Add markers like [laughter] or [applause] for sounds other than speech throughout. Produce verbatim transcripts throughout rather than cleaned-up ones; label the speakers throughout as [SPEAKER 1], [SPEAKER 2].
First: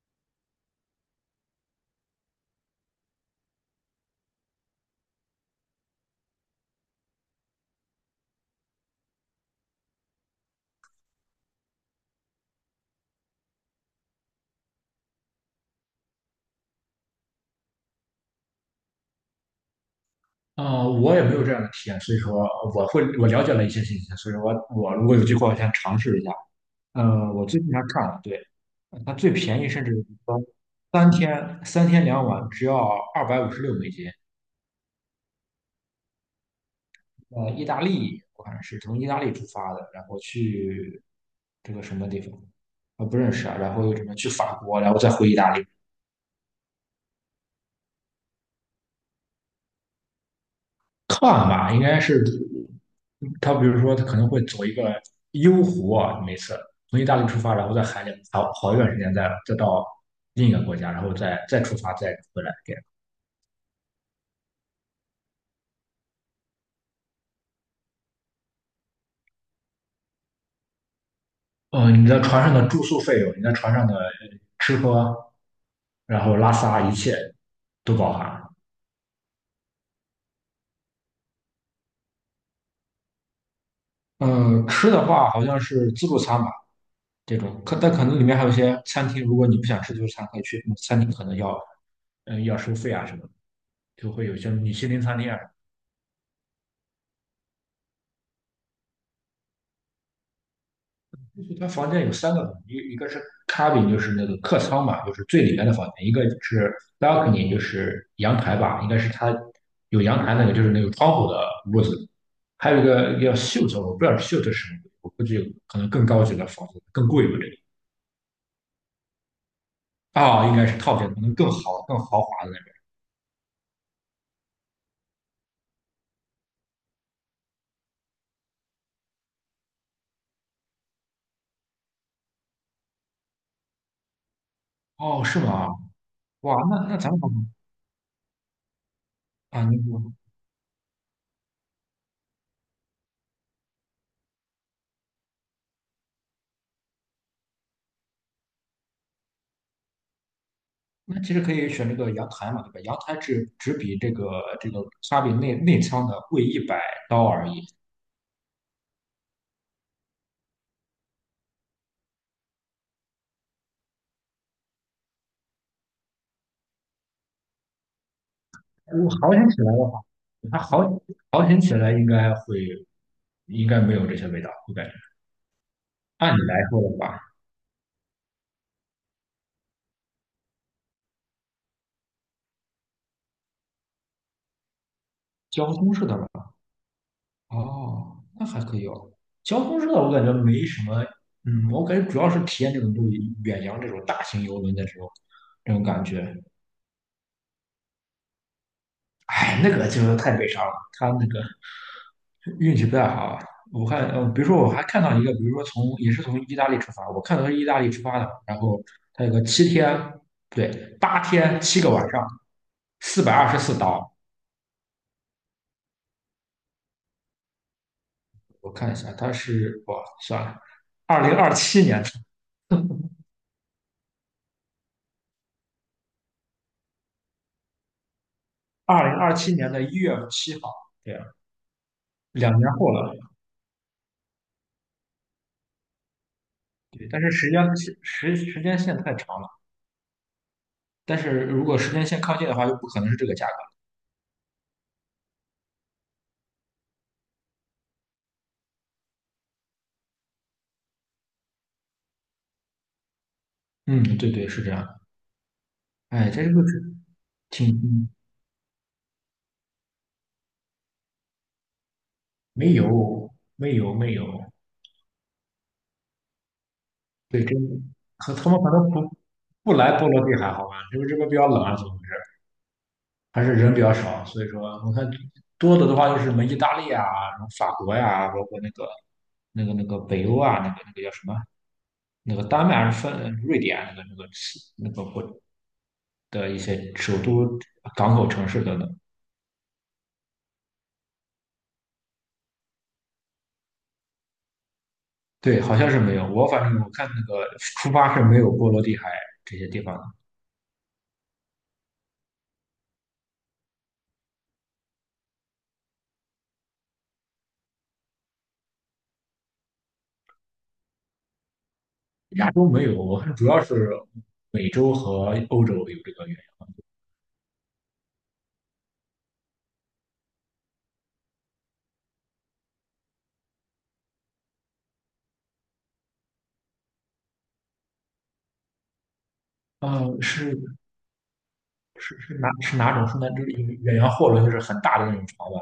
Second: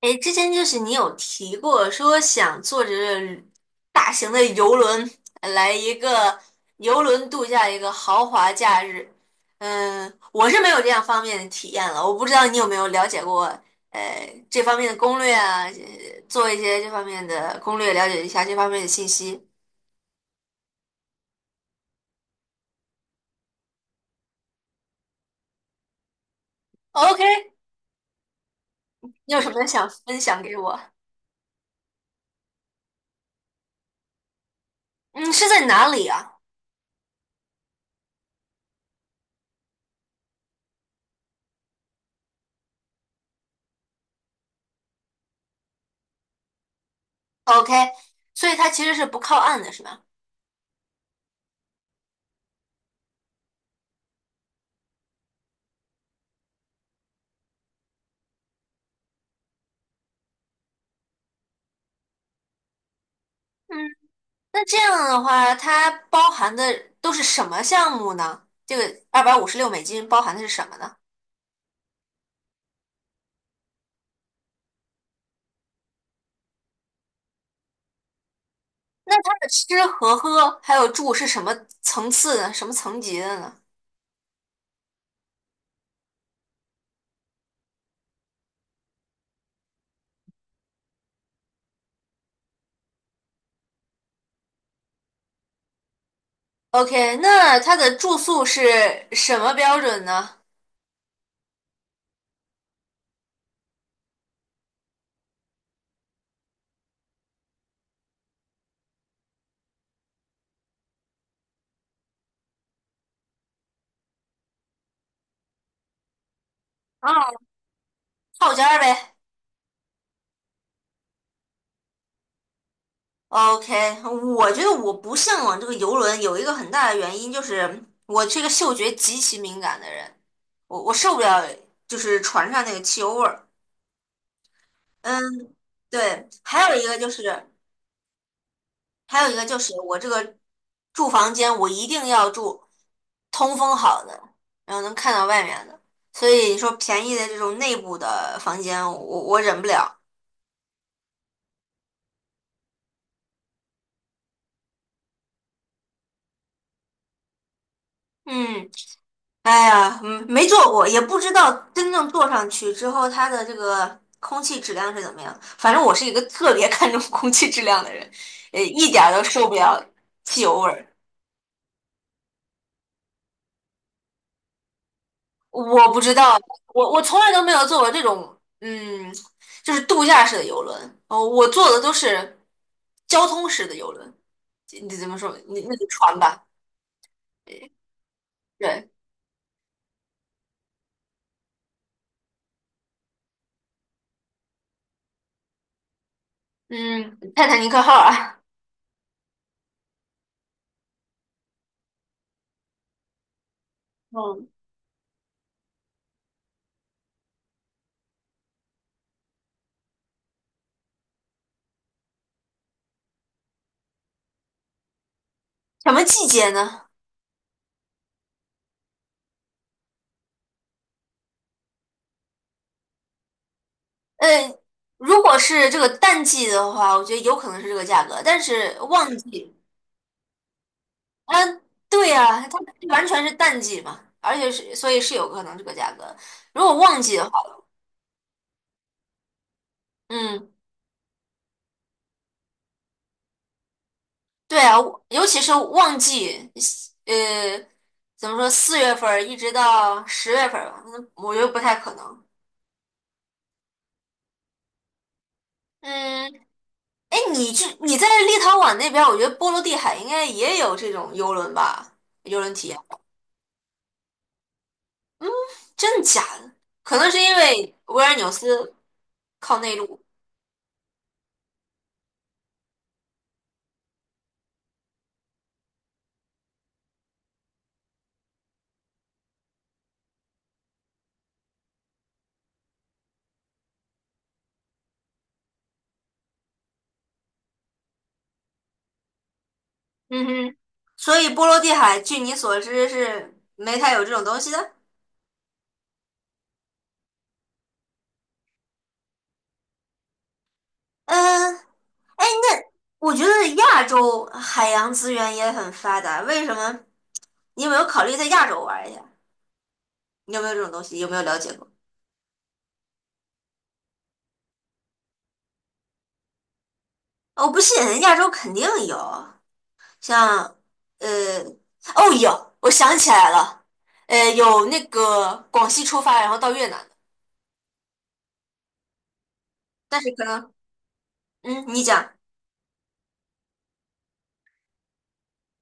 [SPEAKER 1] 哎，之前就是你有提过说想坐着大型的游轮来一个游轮度假一个豪华假日，嗯，我是没有这样方面的体验了，我不知道你有没有了解过呃这方面的攻略啊，呃做一些这方面的攻略，了解一下这方面的信息。
[SPEAKER 2] 嗯，我也没有这样的体验，所以说我会我了解了一些信息，所以说我我如果有机会，我先尝试一下。
[SPEAKER 1] OK，
[SPEAKER 2] 嗯，我最近还看了，对，它最
[SPEAKER 1] 你有什
[SPEAKER 2] 便
[SPEAKER 1] 么
[SPEAKER 2] 宜，甚
[SPEAKER 1] 想
[SPEAKER 2] 至
[SPEAKER 1] 分
[SPEAKER 2] 说
[SPEAKER 1] 享给我？
[SPEAKER 2] 三天三天两晚只要二百五十六美金。
[SPEAKER 1] 嗯，是在哪里啊
[SPEAKER 2] 呃，意大利，我看是从意大利出发的，然后去这个什么地方，我不认识啊，然后又什么去法国，然后再回意大利。
[SPEAKER 1] ？OK，所以它其实是不靠岸的，是吧？
[SPEAKER 2] 看吧，应该是他，比如说他可能会走一个幽湖啊，每次从意大利出发，然后在海里好好一段时间再，再到另一个国家，然后再再出发，再回来这样。
[SPEAKER 1] 嗯。那这样的话，它包含的都是什么项目呢？这个二百五十六美金包含的是什么呢？
[SPEAKER 2] 呃你的船上的住宿费用，你在船上的呃吃喝，然后拉撒一切都包含。
[SPEAKER 1] 它的吃和喝还有住是什么层次的，什么层级的呢
[SPEAKER 2] 嗯，吃的话好像是自助餐吧，这种，可但可能里面还有一些餐厅，如果你不想吃自助餐，可以去餐厅，可能要嗯要收费啊什么的，就会有一些米其林餐厅啊。
[SPEAKER 1] ？OK，那它的住宿是什么标准呢？
[SPEAKER 2] 就他房间有三个，一一个是 cabin,就是那个客舱嘛，就是最里面的房间；一个是 balcony,就是阳台吧，应该是他有阳台那个，就是那个窗户的屋子；还有一个叫 suite,我不知道 suite 是什么，我估计可能更高级的房子更
[SPEAKER 1] 啊，
[SPEAKER 2] 贵吧，这个
[SPEAKER 1] 套间儿呗。
[SPEAKER 2] 啊，应该是套间，可能更好、更豪华的那种。
[SPEAKER 1] OK，我觉得我不向往这个游轮，有一个很大的原因就是我是一个嗅觉极其敏感的人，我我受不了就是船上那个汽油味儿。嗯，
[SPEAKER 2] 哦，是吗？
[SPEAKER 1] 对，
[SPEAKER 2] 哇，
[SPEAKER 1] 还有一
[SPEAKER 2] 那
[SPEAKER 1] 个
[SPEAKER 2] 那
[SPEAKER 1] 就
[SPEAKER 2] 咱们
[SPEAKER 1] 是。还有一个就
[SPEAKER 2] 啊，
[SPEAKER 1] 是
[SPEAKER 2] 你
[SPEAKER 1] 我这
[SPEAKER 2] 我
[SPEAKER 1] 个住房间，我一定要住通风好的，然后能看到外面的。所以你说便宜的这种内部的房间，我我忍不了。
[SPEAKER 2] 那其实可以选这个阳台嘛，对吧？阳台只只比这个这个 cabin 内内舱的贵一百刀而已。
[SPEAKER 1] 嗯，哎呀，嗯没坐过，也不知道真正坐上去之后，它的这个空气质量是怎么样。反正我是一个特别 [laughs] 看重空气质量的人，呃，一点
[SPEAKER 2] 我
[SPEAKER 1] 儿都
[SPEAKER 2] 好
[SPEAKER 1] 受
[SPEAKER 2] 行
[SPEAKER 1] 不
[SPEAKER 2] 起来
[SPEAKER 1] 了
[SPEAKER 2] 的话，
[SPEAKER 1] 汽油
[SPEAKER 2] 它
[SPEAKER 1] 味
[SPEAKER 2] 好
[SPEAKER 1] 儿。
[SPEAKER 2] 好行起来应该会应该没有这些味道，我感觉。
[SPEAKER 1] 我不知道，
[SPEAKER 2] 按理来说的
[SPEAKER 1] 我我从
[SPEAKER 2] 话，
[SPEAKER 1] 来都没有坐过这种，嗯，就是度假式的游轮。哦，我坐的都是交通式的游轮，你怎么说？你
[SPEAKER 2] 交
[SPEAKER 1] 那个
[SPEAKER 2] 通式的
[SPEAKER 1] 船吧？
[SPEAKER 2] 吧，哦，那还可以
[SPEAKER 1] 对，
[SPEAKER 2] 哦。交通式的我感觉没什么，嗯，我感觉主要是体验这种就远洋这种大型游轮的时候这种感觉。
[SPEAKER 1] 嗯，泰坦尼克号啊。
[SPEAKER 2] 哎，那个就是太悲伤了，它那个。运气不太好啊。我看，呃，比如
[SPEAKER 1] 嗯，
[SPEAKER 2] 说我还看到一个，比如说从也是从意大利出发，我看到是意大利出发的，然后它有个七天，不对，八天七个晚上，四百二十四刀。
[SPEAKER 1] 什么季节呢？
[SPEAKER 2] 我看一下，它是哇，算了，二零二七年，
[SPEAKER 1] 呃，如果是这个淡季的话，我觉得有可能是这个价格，但是
[SPEAKER 2] 二
[SPEAKER 1] 旺
[SPEAKER 2] 零二七
[SPEAKER 1] 季，
[SPEAKER 2] 年的一月七号，对啊，
[SPEAKER 1] 嗯，对呀，
[SPEAKER 2] 两
[SPEAKER 1] 它
[SPEAKER 2] 年后
[SPEAKER 1] 完
[SPEAKER 2] 了。
[SPEAKER 1] 全是淡季嘛，而且是所以是有可能这个价格。如果旺
[SPEAKER 2] 对，
[SPEAKER 1] 季
[SPEAKER 2] 但
[SPEAKER 1] 的
[SPEAKER 2] 是
[SPEAKER 1] 话，
[SPEAKER 2] 时间时时间线太长了，
[SPEAKER 1] 嗯。
[SPEAKER 2] 但是如果时间线靠近的话，就不可能是这个价格。
[SPEAKER 1] 对啊，我尤其是旺季，呃，怎么说，四月份儿一直到十月份儿吧，嗯我觉得不太可能。
[SPEAKER 2] 嗯，对对，是这样的。
[SPEAKER 1] 嗯，
[SPEAKER 2] 哎，这就是
[SPEAKER 1] 哎，你这
[SPEAKER 2] 挺
[SPEAKER 1] 你在
[SPEAKER 2] 嗯
[SPEAKER 1] 立陶宛那边儿我觉得波罗的海应该也有这种游轮吧，游轮体
[SPEAKER 2] 没
[SPEAKER 1] 验，
[SPEAKER 2] 有，没有，没有。
[SPEAKER 1] 真的假的？可能是因
[SPEAKER 2] 对，真
[SPEAKER 1] 为维尔纽
[SPEAKER 2] 可他们可
[SPEAKER 1] 斯
[SPEAKER 2] 能不
[SPEAKER 1] 靠
[SPEAKER 2] 不
[SPEAKER 1] 内
[SPEAKER 2] 来
[SPEAKER 1] 陆，
[SPEAKER 2] 波罗的海好吧？因为这边比较冷啊，怎么回事？还是人比较少，所以说我看多的的话就是什么意大利啊，什么法国呀、包括那个那个那个北欧啊，那个那个叫什么？那个丹麦还是芬瑞典啊那个那个那个国的一些首都港口城市等等。
[SPEAKER 1] 嗯哼，所以波罗的海，据你所知是没太有这种东西的。
[SPEAKER 2] 对，好像是没有。我反正我看那个出发是没有波罗的海这些地方。
[SPEAKER 1] 嗯，我觉得亚洲海洋资源也很发达，为什么？你有没有考虑在亚洲玩一下？你有没有这种东西？有没有了解过？
[SPEAKER 2] 亚洲没有，我看主要是美洲和欧洲有这个远
[SPEAKER 1] 我不信，亚洲肯定有，像呃，哦，有，我想起来了，呃，有那个广西出发，然后到越南的，
[SPEAKER 2] 洋。
[SPEAKER 1] 但是
[SPEAKER 2] 呃，
[SPEAKER 1] 可能，
[SPEAKER 2] 是
[SPEAKER 1] 嗯，你讲，
[SPEAKER 2] 是是哪是哪种？是那就是远洋货轮，就是很大的那种船吧？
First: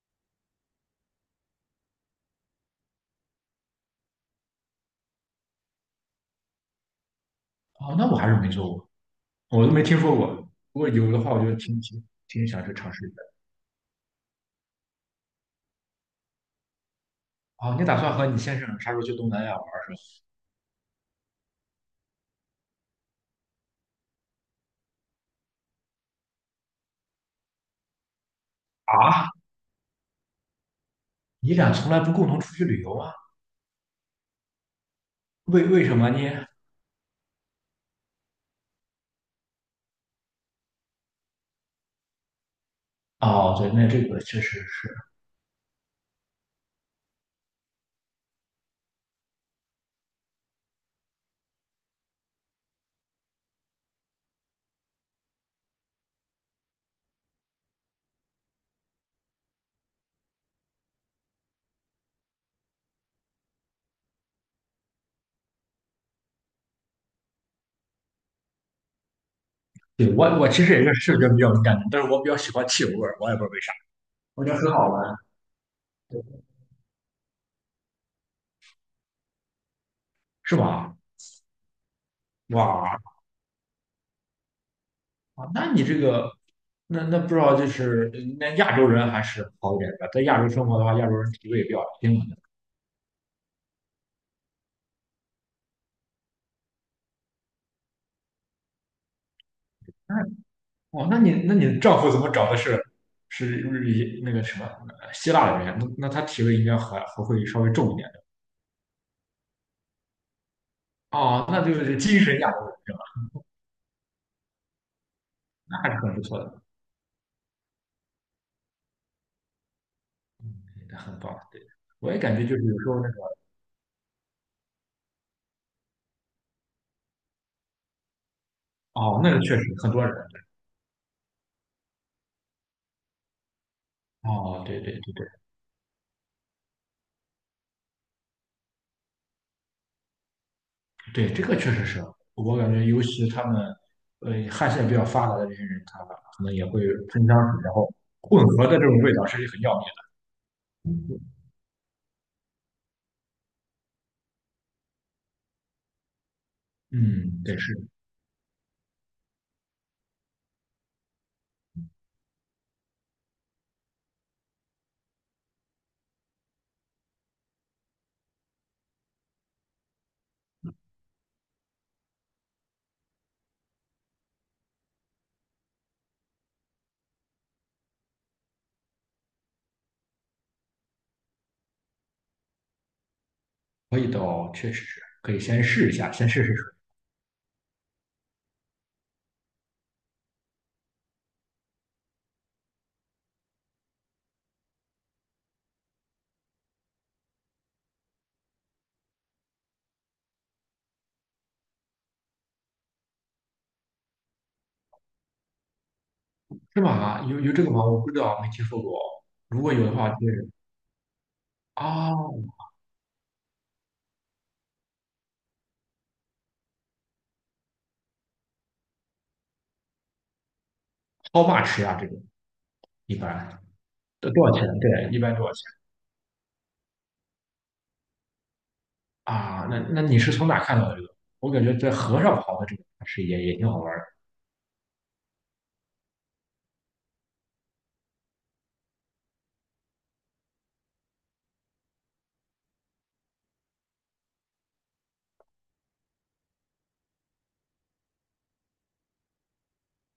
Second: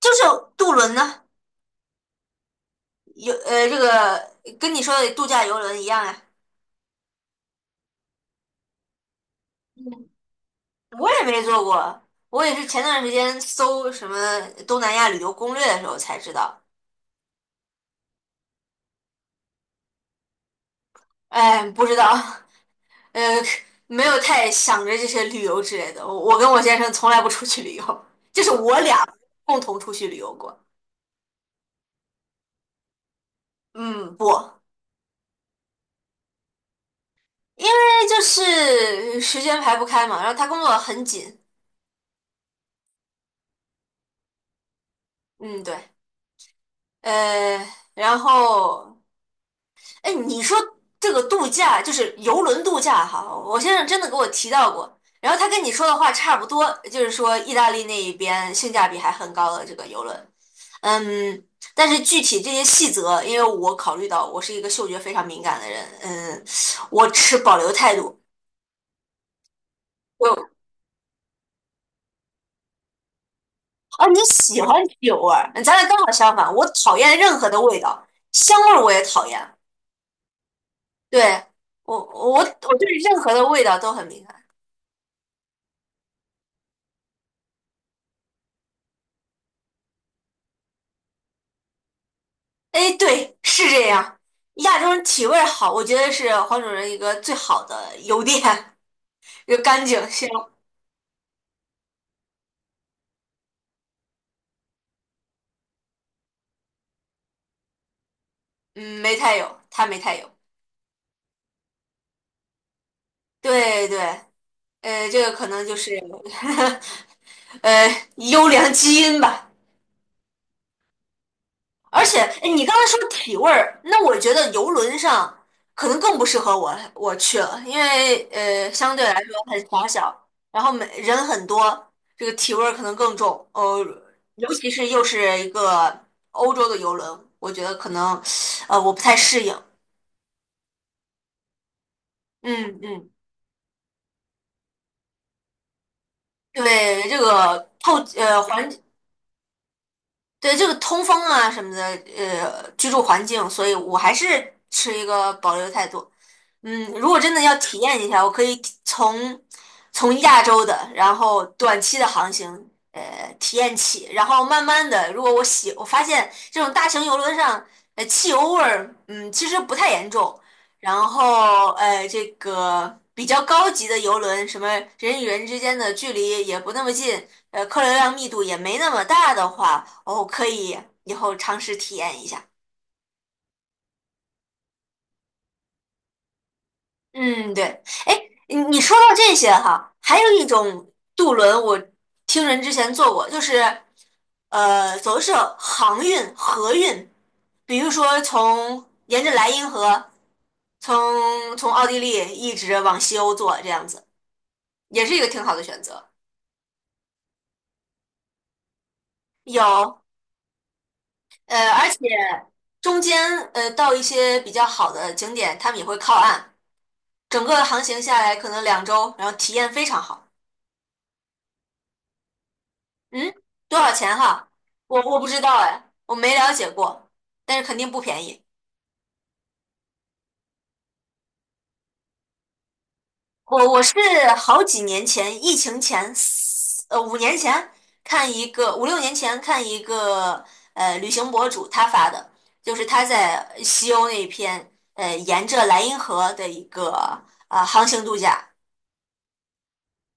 [SPEAKER 1] 就是渡轮呢，有呃，这个跟你说的度假游轮一样呀，
[SPEAKER 2] 哦，那我还是没坐过，我都没听说过。如果
[SPEAKER 1] 我
[SPEAKER 2] 有的
[SPEAKER 1] 也
[SPEAKER 2] 话，
[SPEAKER 1] 没
[SPEAKER 2] 我就
[SPEAKER 1] 坐
[SPEAKER 2] 挺
[SPEAKER 1] 过，
[SPEAKER 2] 挺
[SPEAKER 1] 我
[SPEAKER 2] 挺
[SPEAKER 1] 也
[SPEAKER 2] 想
[SPEAKER 1] 是
[SPEAKER 2] 去
[SPEAKER 1] 前
[SPEAKER 2] 尝
[SPEAKER 1] 段
[SPEAKER 2] 试一
[SPEAKER 1] 时
[SPEAKER 2] 下。
[SPEAKER 1] 间搜什么东南亚旅游攻略的时候才知道。
[SPEAKER 2] 哦，你打算和你先生啥时候去东南亚玩儿是
[SPEAKER 1] 哎，不知道，呃，没有太想着这些旅游之类的。我我跟我先生从来不出去旅游，就是我
[SPEAKER 2] 吧？
[SPEAKER 1] 俩
[SPEAKER 2] 啊，
[SPEAKER 1] 共同出去旅游过。
[SPEAKER 2] 你俩从来不共同出去旅游啊？
[SPEAKER 1] 嗯，不，
[SPEAKER 2] 为为什么呢？
[SPEAKER 1] 因为就是时间排不开嘛，然后他工作很紧。
[SPEAKER 2] 哦，对，那这个确实是，
[SPEAKER 1] 嗯，对，呃，然后。哎，你说这个度假就是游轮度假哈，我先生真的给我提到过，然后他跟你说的话差不多，就是说意大利那一边性价比还很高的这个游轮，嗯，但是具体这些细则，因为我考虑到我是一个嗅觉非常敏感的人，嗯，我持保留态度。
[SPEAKER 2] 对我
[SPEAKER 1] 我
[SPEAKER 2] 我其实也是视觉比较敏感的，但是我比较喜欢汽油味儿，我也不知道为啥，
[SPEAKER 1] 啊，你
[SPEAKER 2] 我觉得
[SPEAKER 1] 喜
[SPEAKER 2] 很
[SPEAKER 1] 欢
[SPEAKER 2] 好闻，
[SPEAKER 1] 酒味儿，咱俩刚好相
[SPEAKER 2] 对，
[SPEAKER 1] 反，我讨厌任何的味道，香味儿我也讨厌，
[SPEAKER 2] 是吧？
[SPEAKER 1] 对，我我我对
[SPEAKER 2] 哇，
[SPEAKER 1] 任何的味道都很敏感。
[SPEAKER 2] 啊，那你这个，那那不知道就是那亚洲人还是好一点的，在亚洲生活的话，亚洲人脾胃比较平稳的。
[SPEAKER 1] 哎，对，是这样。亚洲人体味儿好，我觉得是黄种人一个最好的优点，[laughs] 就干净
[SPEAKER 2] 那
[SPEAKER 1] 香。
[SPEAKER 2] 哦，那你那你丈夫怎么找的是是日那个什么呃希腊的人？那那他体味应该还还会稍微重一点的。
[SPEAKER 1] 嗯，没太有，他没太有。
[SPEAKER 2] 哦，那就是精神亚洲人是吧？
[SPEAKER 1] 对对，呃，这个可能就
[SPEAKER 2] 那还
[SPEAKER 1] 是
[SPEAKER 2] 是很不错的，
[SPEAKER 1] [laughs] 呃优良基因吧。
[SPEAKER 2] 很棒。对，
[SPEAKER 1] 而
[SPEAKER 2] 我
[SPEAKER 1] 且，
[SPEAKER 2] 也感觉
[SPEAKER 1] 哎，
[SPEAKER 2] 就是
[SPEAKER 1] 你刚
[SPEAKER 2] 有
[SPEAKER 1] 才
[SPEAKER 2] 时候
[SPEAKER 1] 说
[SPEAKER 2] 那个
[SPEAKER 1] 体味儿，那我觉得游轮上可能更不适合我我去了，因为呃，相对来
[SPEAKER 2] 哦，那
[SPEAKER 1] 说
[SPEAKER 2] 个确
[SPEAKER 1] 很
[SPEAKER 2] 实
[SPEAKER 1] 狭
[SPEAKER 2] 很多人。
[SPEAKER 1] 小，然后每人很多，这个体味儿可能更重。呃，尤
[SPEAKER 2] 哦，
[SPEAKER 1] 其
[SPEAKER 2] 对
[SPEAKER 1] 是
[SPEAKER 2] 对
[SPEAKER 1] 又
[SPEAKER 2] 对对。
[SPEAKER 1] 是一个欧洲的游轮，我觉得可能呃我不太适应。
[SPEAKER 2] 对，这个确实是，我感
[SPEAKER 1] 嗯
[SPEAKER 2] 觉尤
[SPEAKER 1] 嗯，
[SPEAKER 2] 其他们，呃，汗腺比较发达的这些人，他可能也会
[SPEAKER 1] 对，这
[SPEAKER 2] 喷香水，
[SPEAKER 1] 个
[SPEAKER 2] 然后
[SPEAKER 1] 透呃
[SPEAKER 2] 混合
[SPEAKER 1] 环
[SPEAKER 2] 的这种味道是很要命的。
[SPEAKER 1] 对这个通风啊什么的，呃，居住环境，所以我还是持一个保留态度。嗯，如果真的
[SPEAKER 2] 嗯，
[SPEAKER 1] 要
[SPEAKER 2] 对，是。
[SPEAKER 1] 体验一下，我可以体从从亚洲的，然后短期的航行，呃，体验起，然后慢慢的，如果我喜，我发现这种大型游轮上，呃，汽油味儿，嗯，其实不太严重，然后呃，这个比较高级的游轮，什么人与人之间的距离也不那么近。呃，客流量密度也没那么大的话，哦，可以以后尝试体验一下。
[SPEAKER 2] 味道确实是可以先试一下，先试试水，
[SPEAKER 1] 嗯，对。哎，你你说到这些哈，还有一种渡轮，我听人之前坐过，就是呃，走的是航运、河运，比如说从沿着莱茵河，从从奥地利一直往西欧坐，这样子也是一个挺好的选择。
[SPEAKER 2] 是吧？有有这个吗？我不知道，没听说过。如果有的
[SPEAKER 1] 有，
[SPEAKER 2] 话，就是
[SPEAKER 1] 呃，而且
[SPEAKER 2] 啊
[SPEAKER 1] 中间呃到一些比较好的景点，他们也会靠岸。整个航行下来可能两周，然后体验非常好。
[SPEAKER 2] ，how much 啊？这个一
[SPEAKER 1] 嗯，
[SPEAKER 2] 般
[SPEAKER 1] 多少钱
[SPEAKER 2] 多多
[SPEAKER 1] 哈？
[SPEAKER 2] 少钱？
[SPEAKER 1] 我
[SPEAKER 2] 对，
[SPEAKER 1] 我
[SPEAKER 2] 一
[SPEAKER 1] 不
[SPEAKER 2] 般
[SPEAKER 1] 知
[SPEAKER 2] 多少
[SPEAKER 1] 道
[SPEAKER 2] 钱
[SPEAKER 1] 哎，我没了解过，但是肯定不便宜。
[SPEAKER 2] 啊？那那你是从哪看到的这个？我感觉在河上跑的这个还是也也
[SPEAKER 1] 我
[SPEAKER 2] 挺好
[SPEAKER 1] 我
[SPEAKER 2] 玩
[SPEAKER 1] 是
[SPEAKER 2] 的。
[SPEAKER 1] 好几年前，疫情前，四呃，五年前看一个，五六年前看一个呃旅行博主他发的，就是他在西欧那边，呃，沿着莱茵河的一个啊、呃航行度假。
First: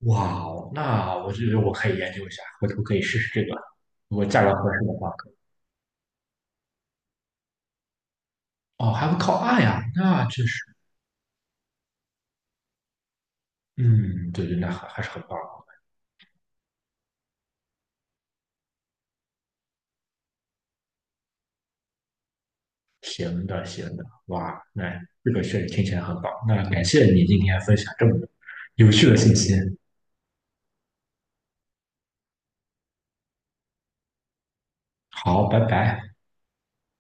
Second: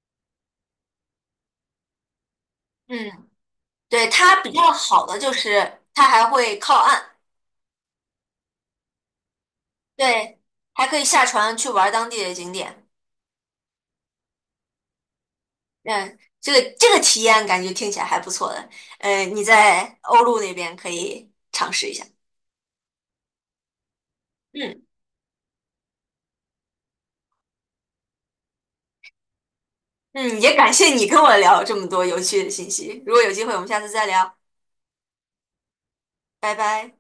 [SPEAKER 2] 哇哦，那我觉得我可以研究一下，回头可以试
[SPEAKER 1] 嗯，
[SPEAKER 2] 试这个。
[SPEAKER 1] 对，
[SPEAKER 2] 如果
[SPEAKER 1] 它
[SPEAKER 2] 价格
[SPEAKER 1] 比较
[SPEAKER 2] 合适的
[SPEAKER 1] 好
[SPEAKER 2] 话
[SPEAKER 1] 的
[SPEAKER 2] 可
[SPEAKER 1] 就
[SPEAKER 2] 以，
[SPEAKER 1] 是它还会靠岸。
[SPEAKER 2] 哦，还会靠岸呀，那
[SPEAKER 1] 对，
[SPEAKER 2] 确实，
[SPEAKER 1] 还可以下船去玩当地的景点。
[SPEAKER 2] 嗯，对对，那还还是很棒。
[SPEAKER 1] 嗯，这个这个体验感觉听起来还不错的。呃，你在欧陆那边可以尝试一下。
[SPEAKER 2] 行的，行的，哇，
[SPEAKER 1] 嗯
[SPEAKER 2] 那这个确实听起来很棒。那感谢你今天分享这么多有趣的信息。
[SPEAKER 1] 嗯，也感谢你跟我聊这么多有趣的信息。如果有机会，我们下次再聊，
[SPEAKER 2] 好，拜拜。
[SPEAKER 1] 拜拜。